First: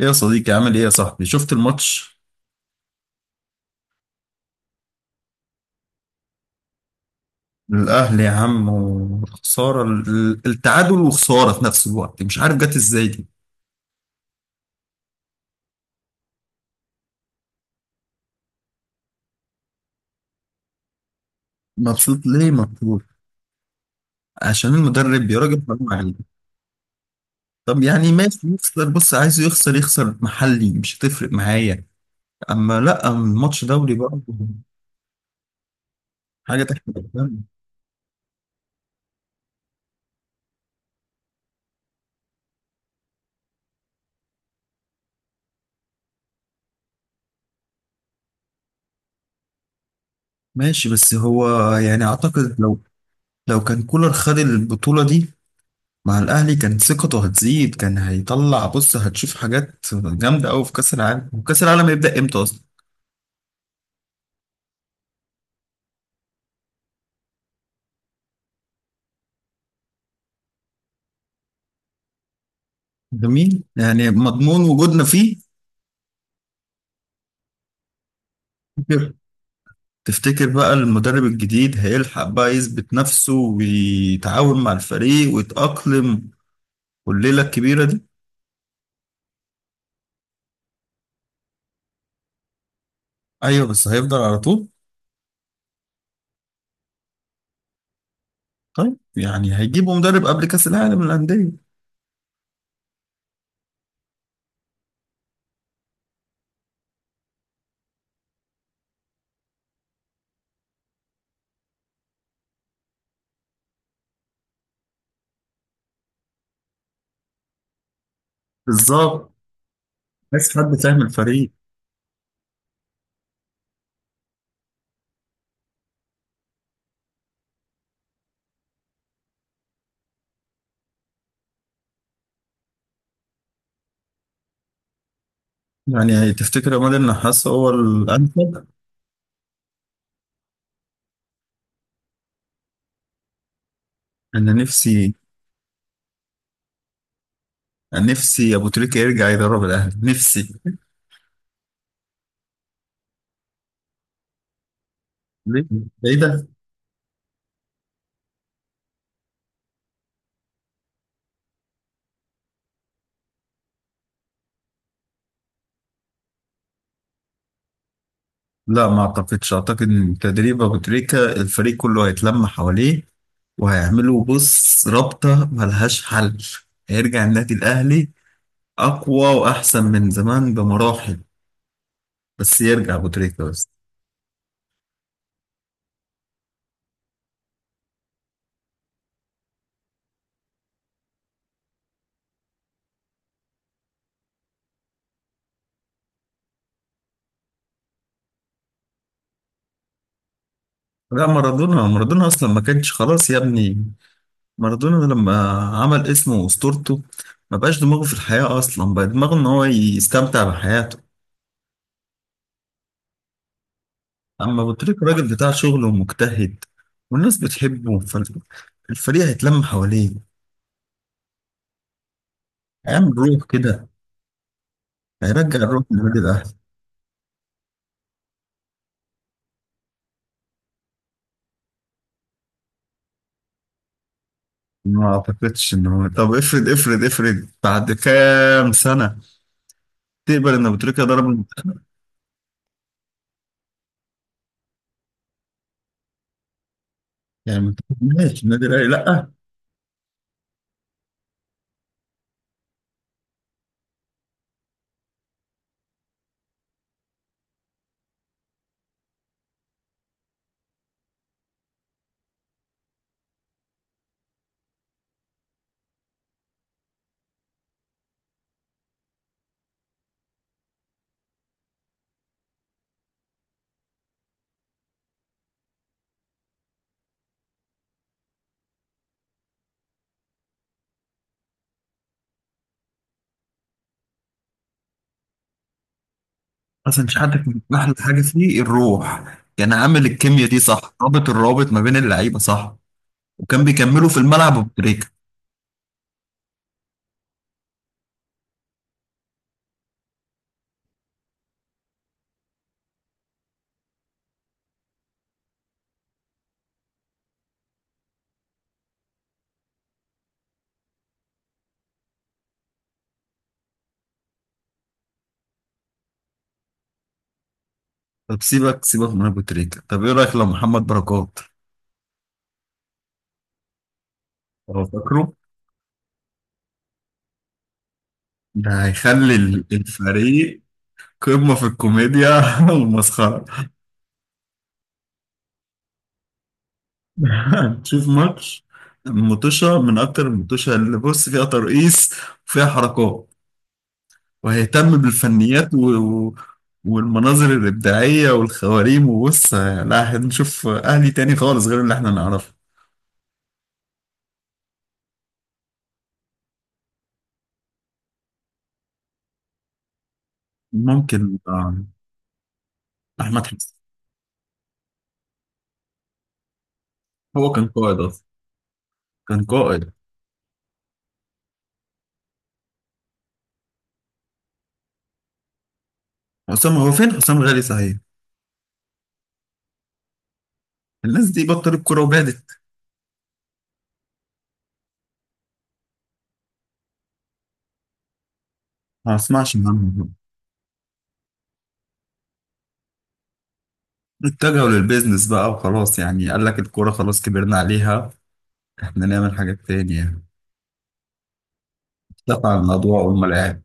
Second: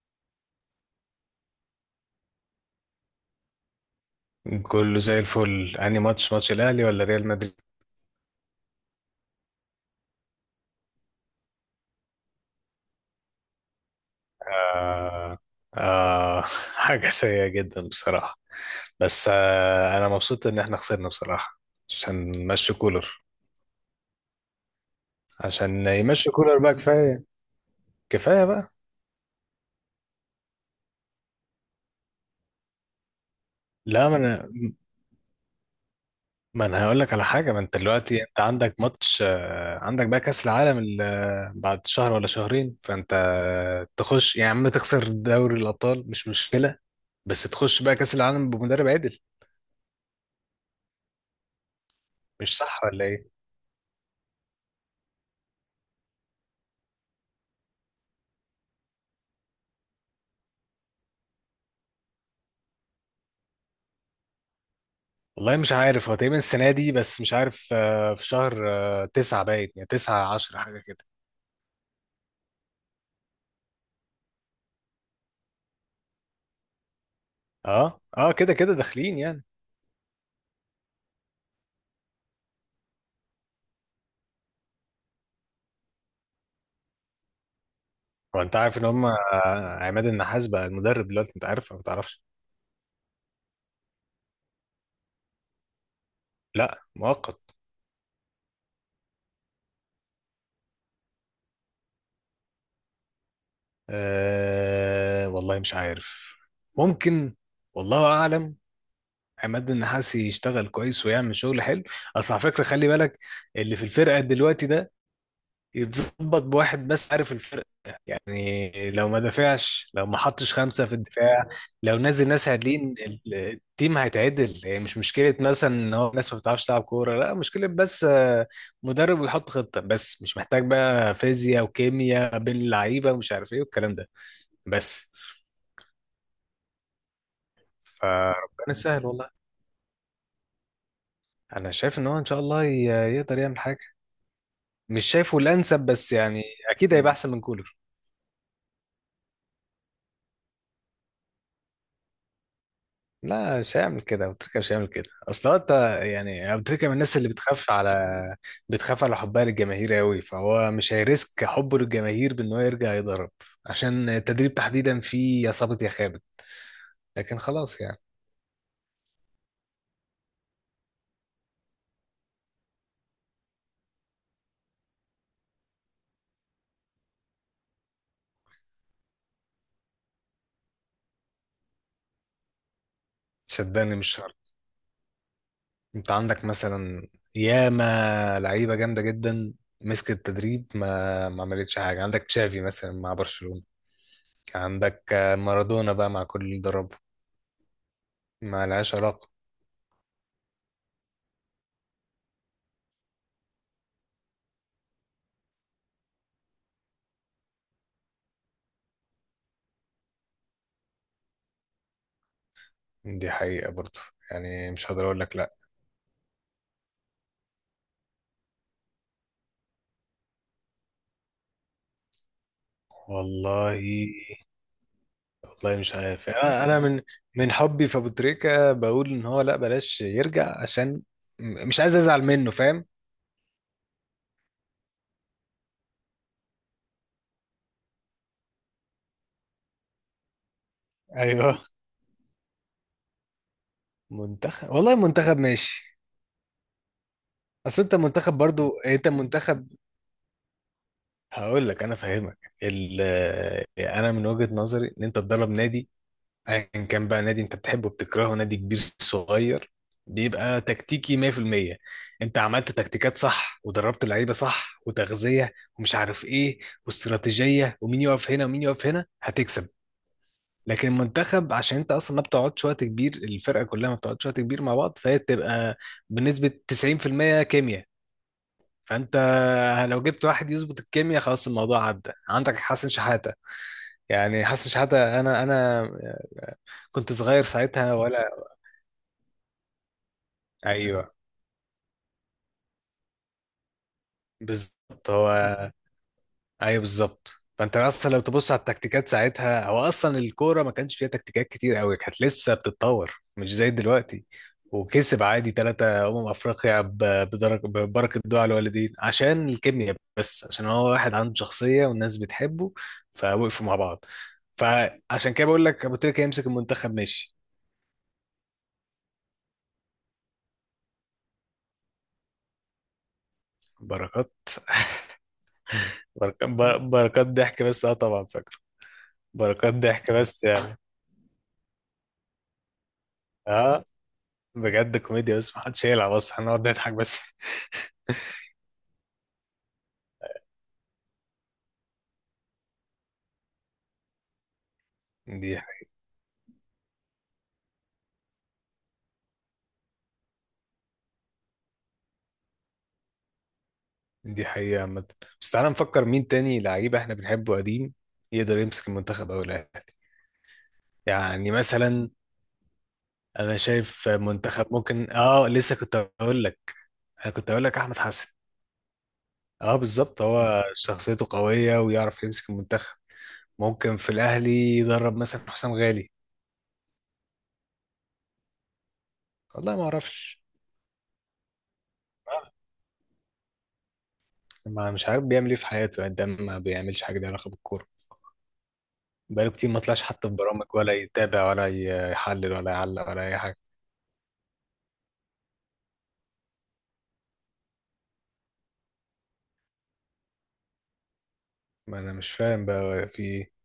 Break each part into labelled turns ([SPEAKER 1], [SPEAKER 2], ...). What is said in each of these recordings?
[SPEAKER 1] ايه يا صديقي، عامل ايه يا صاحبي؟ شفت الماتش؟
[SPEAKER 2] كله زي الفل. انهي ماتش، ماتش الاهلي ولا ريال مدريد؟
[SPEAKER 1] الاهلي يا عم. وخساره التعادل وخساره في نفس الوقت، مش عارف جت ازاي دي.
[SPEAKER 2] آه. آه، حاجه سيئه جدا بصراحه. بس انا مبسوط ان احنا خسرنا بصراحه.
[SPEAKER 1] مبسوط
[SPEAKER 2] عشان
[SPEAKER 1] ليه
[SPEAKER 2] يمشي
[SPEAKER 1] مبسوط؟
[SPEAKER 2] كولر.
[SPEAKER 1] عشان المدرب يا راجل،
[SPEAKER 2] عشان
[SPEAKER 1] حرام عليك.
[SPEAKER 2] يمشي كولر بقى، كفايه.
[SPEAKER 1] طب يعني ماشي
[SPEAKER 2] كفايه بقى.
[SPEAKER 1] يخسر. بص، عايزه يخسر، يخسر محلي مش هتفرق معايا. اما لا، الماتش دولي
[SPEAKER 2] لا،
[SPEAKER 1] بقى. حاجه
[SPEAKER 2] ما
[SPEAKER 1] تحت
[SPEAKER 2] انا هقول لك على
[SPEAKER 1] الأحلام.
[SPEAKER 2] حاجه. ما انت دلوقتي انت عندك ماتش، عندك بقى كاس العالم بعد شهر ولا شهرين. فانت تخش يا عم، تخسر دوري الابطال مش مشكله، بس تخش بقى كاس العالم بمدرب عدل.
[SPEAKER 1] ماشي، بس هو يعني اعتقد
[SPEAKER 2] مش
[SPEAKER 1] لو
[SPEAKER 2] صح ولا ايه؟
[SPEAKER 1] لو كان كولر خد البطوله دي مع الأهلي كانت ثقته هتزيد، كان هيطلع. بص، هتشوف حاجات جامدة أوي في كأس العالم. وكأس العالم هيبدأ إمتى أصلا؟
[SPEAKER 2] والله مش عارف. هو تقريبا السنة دي، بس مش عارف، في شهر تسعة، باين يعني تسعة، عشرة، حاجة كده.
[SPEAKER 1] جميل، يعني مضمون وجودنا فيه.
[SPEAKER 2] اه اه كده كده داخلين يعني.
[SPEAKER 1] تفتكر بقى المدرب الجديد هيلحق بقى يثبت نفسه ويتعاون مع الفريق ويتأقلم والليلة الكبيرة دي؟
[SPEAKER 2] هو انت عارف ان هم، عماد النحاس بقى المدرب دلوقتي، انت عارف ولا ما تعرفش؟
[SPEAKER 1] أيوه، بس هيفضل على طول؟
[SPEAKER 2] لا، مؤقت.
[SPEAKER 1] طيب يعني هيجيبوا مدرب قبل كأس العالم للأندية؟
[SPEAKER 2] آه والله مش عارف، ممكن، والله اعلم. عماد النحاس يشتغل كويس ويعمل شغل حلو. اصل على فكرة خلي بالك، اللي في الفرقة دلوقتي ده يتظبط بواحد بس، عارف الفرق؟ يعني لو ما
[SPEAKER 1] بالظبط.
[SPEAKER 2] دافعش، لو ما حطش
[SPEAKER 1] بس حد
[SPEAKER 2] خمسة في
[SPEAKER 1] فاهم
[SPEAKER 2] الدفاع،
[SPEAKER 1] الفريق؟
[SPEAKER 2] لو نزل ناس عادلين التيم هيتعدل. يعني مش مشكلة مثلا ان هو الناس ما بتعرفش تلعب كورة، لا مشكلة بس، مدرب ويحط خطة. بس مش محتاج بقى فيزياء وكيمياء بين اللعيبة ومش عارف ايه والكلام ده بس.
[SPEAKER 1] يعني تفتكر عماد النحاس هو الأنسب؟
[SPEAKER 2] فربنا يسهل والله. انا شايف ان هو ان شاء الله يقدر يعمل حاجة.
[SPEAKER 1] أنا
[SPEAKER 2] مش
[SPEAKER 1] نفسي
[SPEAKER 2] شايفه الانسب بس يعني اكيد هيبقى احسن من كولر.
[SPEAKER 1] نفسي ابو تريكة يرجع يدرب الاهلي، نفسي.
[SPEAKER 2] لا مش هيعمل كده ابو تريكه، مش هيعمل كده. اصل هو
[SPEAKER 1] ليه؟
[SPEAKER 2] انت،
[SPEAKER 1] ايه ده؟
[SPEAKER 2] يعني ابو تريكه من الناس اللي بتخاف على، بتخاف على حبها للجماهير قوي. فهو مش هيريسك حبه للجماهير بان هو يرجع يضرب. عشان التدريب تحديدا فيه يا صابت يا خابت، لكن خلاص يعني.
[SPEAKER 1] لا ما اعتقدش. اعتقد ان تدريب ابو تريكة الفريق كله هيتلم حواليه، وهيعملوا بص رابطة ملهاش حل. هيرجع النادي الاهلي اقوى واحسن من زمان بمراحل، بس يرجع ابو تريكة بس.
[SPEAKER 2] صدقني مش شرط. انت عندك مثلا ياما لعيبه جامده جدا مسكت التدريب ما عملتش حاجه. عندك تشافي مثلا مع برشلونه، عندك مارادونا بقى مع كل اللي دربه، ما لهاش علاقه.
[SPEAKER 1] لا، مارادونا. مارادونا اصلا ما كانش، خلاص يا ابني. مارادونا لما عمل اسمه واسطورته ما بقاش دماغه في الحياة اصلا، بقى دماغه ان هو يستمتع بحياته.
[SPEAKER 2] دي حقيقه برضه،
[SPEAKER 1] اما
[SPEAKER 2] يعني
[SPEAKER 1] ابو
[SPEAKER 2] مش هقدر
[SPEAKER 1] تريكه
[SPEAKER 2] اقول
[SPEAKER 1] راجل
[SPEAKER 2] لك
[SPEAKER 1] بتاع
[SPEAKER 2] لا.
[SPEAKER 1] شغل ومجتهد، والناس بتحبه، فالفريق هيتلم حواليه، هيعمل روح
[SPEAKER 2] والله
[SPEAKER 1] كده، هيرجع
[SPEAKER 2] والله
[SPEAKER 1] الروح
[SPEAKER 2] مش
[SPEAKER 1] للنادي
[SPEAKER 2] عارف يعني،
[SPEAKER 1] الاهلي.
[SPEAKER 2] انا من من حبي في ابو تريكه بقول ان هو لا بلاش يرجع. عشان مش عايز ازعل منه، فاهم.
[SPEAKER 1] ما اعتقدش ان هو، طب افرض افرض افرض بعد كام سنه تقبل ان ابو تريكه ضرب
[SPEAKER 2] ايوه،
[SPEAKER 1] المنتخب؟
[SPEAKER 2] منتخب والله، منتخب ماشي.
[SPEAKER 1] يعني ما
[SPEAKER 2] اصل انت منتخب
[SPEAKER 1] تقبلهاش النادي
[SPEAKER 2] برضو،
[SPEAKER 1] الاهلي،
[SPEAKER 2] انت
[SPEAKER 1] لا.
[SPEAKER 2] منتخب. هقول لك انا فاهمك، انا من وجهة نظري ان انت تدرب نادي ايا كان بقى، نادي انت بتحبه بتكرهه، نادي كبير صغير، بيبقى تكتيكي 100%. انت عملت تكتيكات صح ودربت اللعيبه صح وتغذيه ومش عارف ايه واستراتيجيه ومين يقف هنا ومين يقف هنا، هتكسب. لكن المنتخب، عشان انت اصلا ما بتقعدش وقت كبير، الفرقه كلها ما بتقعدش وقت كبير مع بعض، فهي بتبقى بنسبه 90% كيمياء. فانت لو جبت واحد يظبط الكيمياء خلاص الموضوع عدى. عندك حسن شحاته، يعني حسن شحاته انا انا
[SPEAKER 1] حسن
[SPEAKER 2] كنت
[SPEAKER 1] شحاته
[SPEAKER 2] صغير
[SPEAKER 1] كان احلى
[SPEAKER 2] ساعتها
[SPEAKER 1] حاجه
[SPEAKER 2] ولا؟
[SPEAKER 1] فيه الروح، كان عامل الكيمياء دي صح،
[SPEAKER 2] ايوه
[SPEAKER 1] رابط الروابط ما بين اللعيبه صح. وكان بيكملوا في الملعب ابو تريكه.
[SPEAKER 2] بالظبط هو. ايوه بالظبط. فانت اصلا لو تبص على التكتيكات ساعتها، هو اصلا الكوره ما كانش فيها تكتيكات كتير قوي، كانت لسه بتتطور مش زي دلوقتي. وكسب عادي ثلاثة أمم أفريقيا ببركة دعاء الوالدين، عشان الكيمياء، بس عشان هو واحد عنده شخصية والناس بتحبه، فوقفوا مع بعض. فعشان كده بقول لك أبو تريكة يمسك المنتخب ماشي.
[SPEAKER 1] طب سيبك سيبك من ابو تريكه، طب ايه رايك لو محمد بركات؟
[SPEAKER 2] بركات.
[SPEAKER 1] هو فاكره؟
[SPEAKER 2] بركات. بركات ضحك بس، اه طبعا فاكره.
[SPEAKER 1] ده هيخلي
[SPEAKER 2] بركات ضحك بس
[SPEAKER 1] الفريق
[SPEAKER 2] يعني
[SPEAKER 1] قمة في الكوميديا والمسخرة.
[SPEAKER 2] اه، بجد كوميديا بس ما حدش يقلع، بس هنقعد نضحك بس.
[SPEAKER 1] هنشوف ماتش مطوشة، من أكتر المطوشة اللي بص فيها ترقيص وفيها حركات، وهيهتم
[SPEAKER 2] دي،
[SPEAKER 1] بالفنيات و- والمناظر الإبداعية والخواريم. وبص، لا هنشوف أهلي تاني خالص غير اللي احنا نعرفه.
[SPEAKER 2] دي حقيقة عامة. بس تعالى نفكر مين تاني لعيب احنا بنحبه قديم يقدر يمسك المنتخب او الاهلي،
[SPEAKER 1] ممكن
[SPEAKER 2] يعني
[SPEAKER 1] آه،
[SPEAKER 2] مثلا.
[SPEAKER 1] أحمد
[SPEAKER 2] انا
[SPEAKER 1] حسن.
[SPEAKER 2] شايف منتخب ممكن، اه لسه كنت هقول لك، انا كنت
[SPEAKER 1] هو
[SPEAKER 2] هقول
[SPEAKER 1] كان
[SPEAKER 2] لك احمد
[SPEAKER 1] قائد أصلا،
[SPEAKER 2] حسن.
[SPEAKER 1] كان
[SPEAKER 2] اه
[SPEAKER 1] قائد.
[SPEAKER 2] بالظبط، هو شخصيته قوية ويعرف يمسك المنتخب. ممكن في الاهلي يدرب مثلا حسام غالي.
[SPEAKER 1] حسام، هو فين حسام غالي صحيح؟
[SPEAKER 2] والله ما اعرفش،
[SPEAKER 1] الناس دي بطلت كورة وبعدت،
[SPEAKER 2] ما مش عارف بيعمل ايه في حياته، يعني ده ما بيعملش حاجة ليها علاقة بالكورة.
[SPEAKER 1] ما
[SPEAKER 2] بقاله
[SPEAKER 1] أسمعش
[SPEAKER 2] كتير ما طلعش
[SPEAKER 1] عنهم.
[SPEAKER 2] حتى في برامج، ولا يتابع ولا يحلل ولا يعلق ولا أي حاجة.
[SPEAKER 1] اتجهوا للبيزنس بقى وخلاص، يعني قال لك الكورة خلاص كبرنا عليها، احنا نعمل حاجات تانية يعني.
[SPEAKER 2] ما أنا مش
[SPEAKER 1] دفع
[SPEAKER 2] فاهم
[SPEAKER 1] الموضوع
[SPEAKER 2] بقى في
[SPEAKER 1] وهم
[SPEAKER 2] إيه.
[SPEAKER 1] لعب.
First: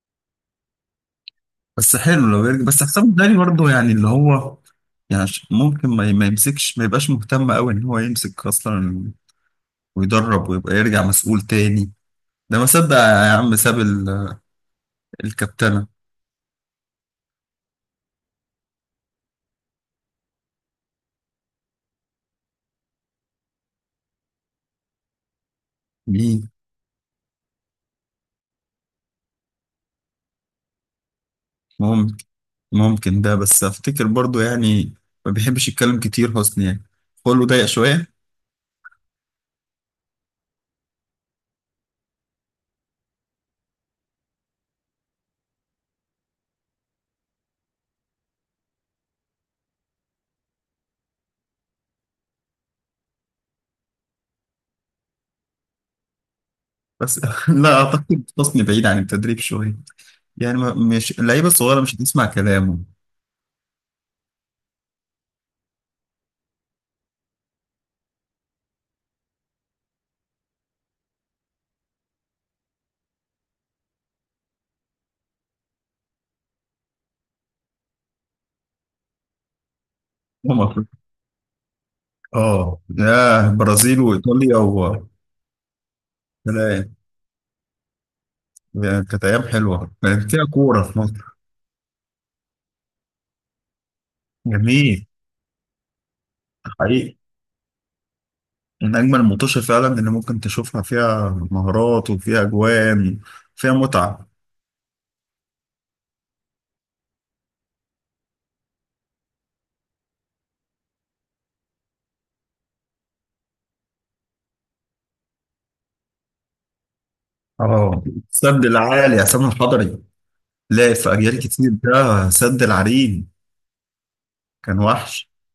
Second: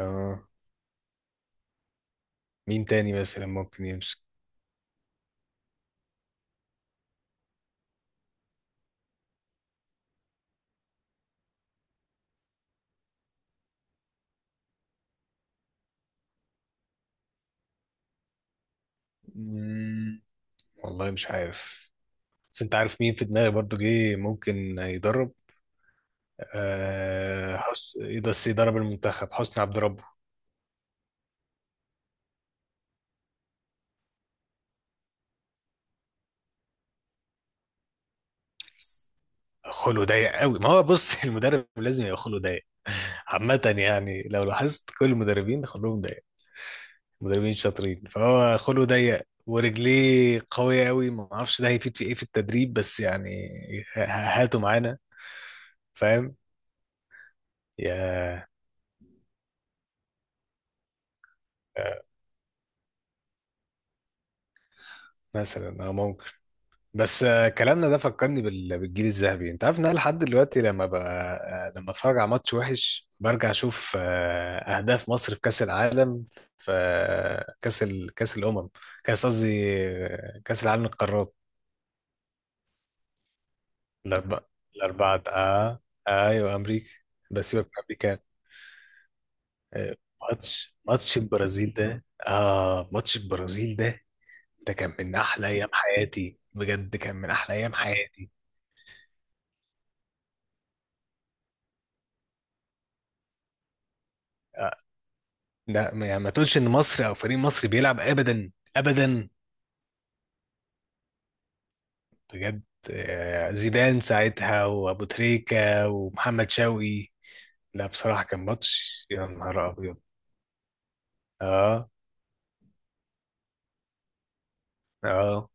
[SPEAKER 2] آه
[SPEAKER 1] بس حلو لو يرجع، بس
[SPEAKER 2] مين
[SPEAKER 1] حسام
[SPEAKER 2] تاني
[SPEAKER 1] الداني
[SPEAKER 2] مثلا
[SPEAKER 1] برضه،
[SPEAKER 2] ممكن
[SPEAKER 1] يعني اللي
[SPEAKER 2] يمسك؟
[SPEAKER 1] هو يعني ممكن ما يمسكش، ما يبقاش مهتم قوي ان هو يمسك اصلا، ويدرب ويبقى يرجع مسؤول تاني. ده ما صدق يا عم، ساب الكابتنة.
[SPEAKER 2] مم، والله مش عارف. بس أنت عارف مين في دماغي برضو جه ممكن يدرب؟
[SPEAKER 1] مين
[SPEAKER 2] حسن، بس يدرب المنتخب، حسني عبد ربه.
[SPEAKER 1] ممكن؟ ممكن ده، بس افتكر برضه يعني ما بيحبش يتكلم كتير حسني، يعني خلقه ضيق شوية.
[SPEAKER 2] خلقه ضيق قوي ما هو، بص، المدرب لازم يبقى خلقه ضيق عامة. يعني لو لاحظت كل المدربين خلقهم ضيق، مدربين شاطرين. فهو خلقه ضيق ورجليه قوية قوي، ما اعرفش ده هيفيد في ايه في التدريب بس يعني ه- هاته معانا، فاهم.
[SPEAKER 1] بس لا اعتقد
[SPEAKER 2] يا،
[SPEAKER 1] حسني بعيد عن التدريب شوية، يعني مش اللعيبه الصغيره مش
[SPEAKER 2] آه،
[SPEAKER 1] هتسمع كلامه.
[SPEAKER 2] مثلا اه ممكن. بس كلامنا ده فكرني بالجيل الذهبي. انت عارف ان انا لحد دلوقتي لما ب... آه، لما اتفرج على ماتش وحش برجع اشوف اهداف مصر في كاس العالم، في كاس كاس الامم. كاس قصدي
[SPEAKER 1] هم
[SPEAKER 2] كاس العالم
[SPEAKER 1] أفريقيا.
[SPEAKER 2] للقارات.
[SPEAKER 1] اه، يا برازيل
[SPEAKER 2] الاربعه،
[SPEAKER 1] وايطاليا
[SPEAKER 2] الاربعه اه. ايوه، امريكا.
[SPEAKER 1] كلام.
[SPEAKER 2] بس يبقى بكام.
[SPEAKER 1] يعني كانت ايام حلوه،
[SPEAKER 2] آه،
[SPEAKER 1] كانت فيها
[SPEAKER 2] ماتش،
[SPEAKER 1] كوره في
[SPEAKER 2] ماتش
[SPEAKER 1] مصر.
[SPEAKER 2] البرازيل ده، اه ماتش البرازيل ده ده كان
[SPEAKER 1] جميل.
[SPEAKER 2] من احلى ايام حياتي بجد، كان
[SPEAKER 1] حقيقي.
[SPEAKER 2] من احلى ايام حياتي.
[SPEAKER 1] من اجمل الماتشات فعلا اللي ممكن تشوفها، فيها مهارات وفيها اجوان، فيها متعه.
[SPEAKER 2] آه. لا يعني ما تقولش ان مصر او فريق مصري بيلعب ابدا ابدا، بجد. زيدان ساعتها وابو تريكة ومحمد شوقي. لا
[SPEAKER 1] اه،
[SPEAKER 2] بصراحة كان
[SPEAKER 1] السد
[SPEAKER 2] ماتش
[SPEAKER 1] العالي
[SPEAKER 2] يا
[SPEAKER 1] عصام
[SPEAKER 2] نهار ابيض.
[SPEAKER 1] الحضري. لا، في اجيال كتير،
[SPEAKER 2] اه
[SPEAKER 1] ده سد العرين. كان وحش.
[SPEAKER 2] اه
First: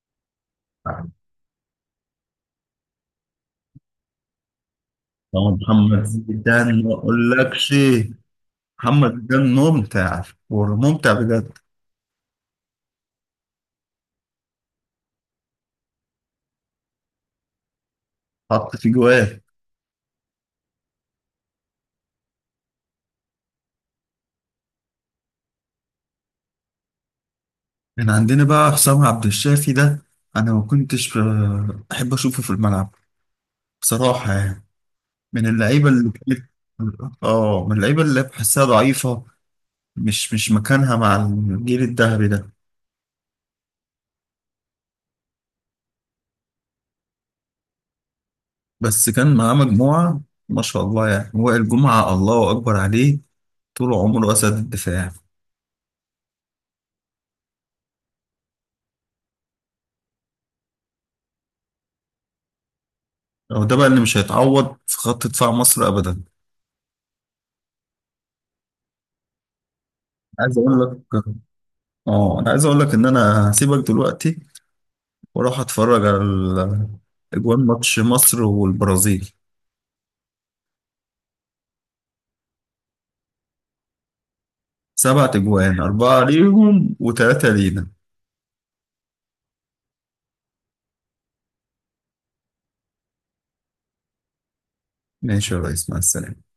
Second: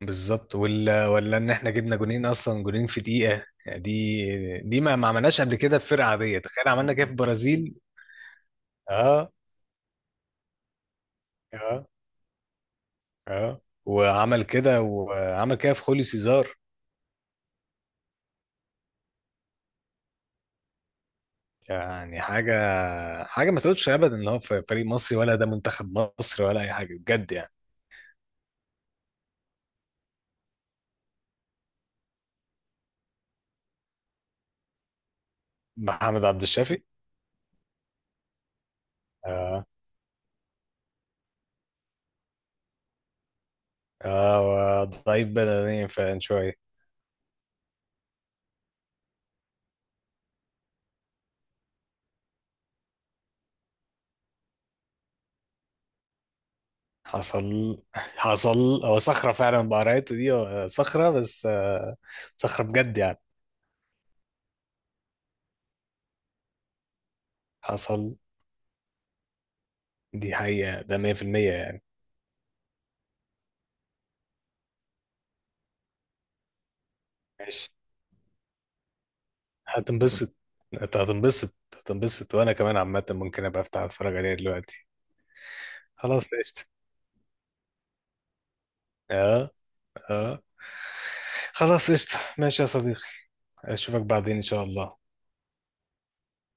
[SPEAKER 2] بالظبط، ولا ولا ان احنا جبنا جونين اصلا، جونين في دقيقة. يعني دي دي ما عملناش قبل
[SPEAKER 1] طبعا
[SPEAKER 2] كده في
[SPEAKER 1] محمد
[SPEAKER 2] فرقة عادية، تخيل
[SPEAKER 1] زيدان
[SPEAKER 2] عملنا
[SPEAKER 1] ما
[SPEAKER 2] كده في
[SPEAKER 1] اقولكش.
[SPEAKER 2] البرازيل.
[SPEAKER 1] محمد
[SPEAKER 2] اه
[SPEAKER 1] زيدان ممتع، وممتع بجد.
[SPEAKER 2] اه اه وعمل كده، وعمل كده في خوليو سيزار.
[SPEAKER 1] حط في جواه.
[SPEAKER 2] يعني حاجة، حاجة ما تقولش أبدا إن هو في فريق مصري ولا ده منتخب مصر ولا أي حاجة بجد يعني.
[SPEAKER 1] كان عندنا بقى حسام عبد الشافي ده. انا ما كنتش احب اشوفه في الملعب، بصراحه يعني، من اللعيبه اللي
[SPEAKER 2] محمد عبد
[SPEAKER 1] كانت،
[SPEAKER 2] الشافي.
[SPEAKER 1] اه، من اللعيبه اللي بحسها ضعيفه،
[SPEAKER 2] اه
[SPEAKER 1] مش مكانها مع الجيل الذهبي ده.
[SPEAKER 2] اه ضعيف بدنيا فعلا شوية.
[SPEAKER 1] بس كان معاه مجموعه ما شاء الله، يعني وائل جمعه الله اكبر عليه، طول عمره اسد الدفاع.
[SPEAKER 2] حصل حصل. هو صخرة فعلا بقرايته دي، هو صخرة بس صخرة بجد يعني.
[SPEAKER 1] هو ده بقى اللي مش هيتعوض في خط دفاع مصر ابدا.
[SPEAKER 2] حصل، دي
[SPEAKER 1] عايز اقول
[SPEAKER 2] حقيقة. ده
[SPEAKER 1] لك.
[SPEAKER 2] 100% يعني.
[SPEAKER 1] ان انا هسيبك دلوقتي واروح اتفرج على اجوان ماتش مصر والبرازيل.
[SPEAKER 2] هتنبسط. انت هتنبسط، هتنبسط، وانا كمان عامة ممكن ابقى افتح اتفرج عليها دلوقتي.
[SPEAKER 1] سبعة اجوان، اربعة
[SPEAKER 2] خلاص قشطة.
[SPEAKER 1] ليهم وثلاثة لينا.
[SPEAKER 2] اه اه خلاص قشطة ماشي يا صديقي، اشوفك بعدين ان شاء الله.
[SPEAKER 1] ماشي يا ريس، مع السلامة.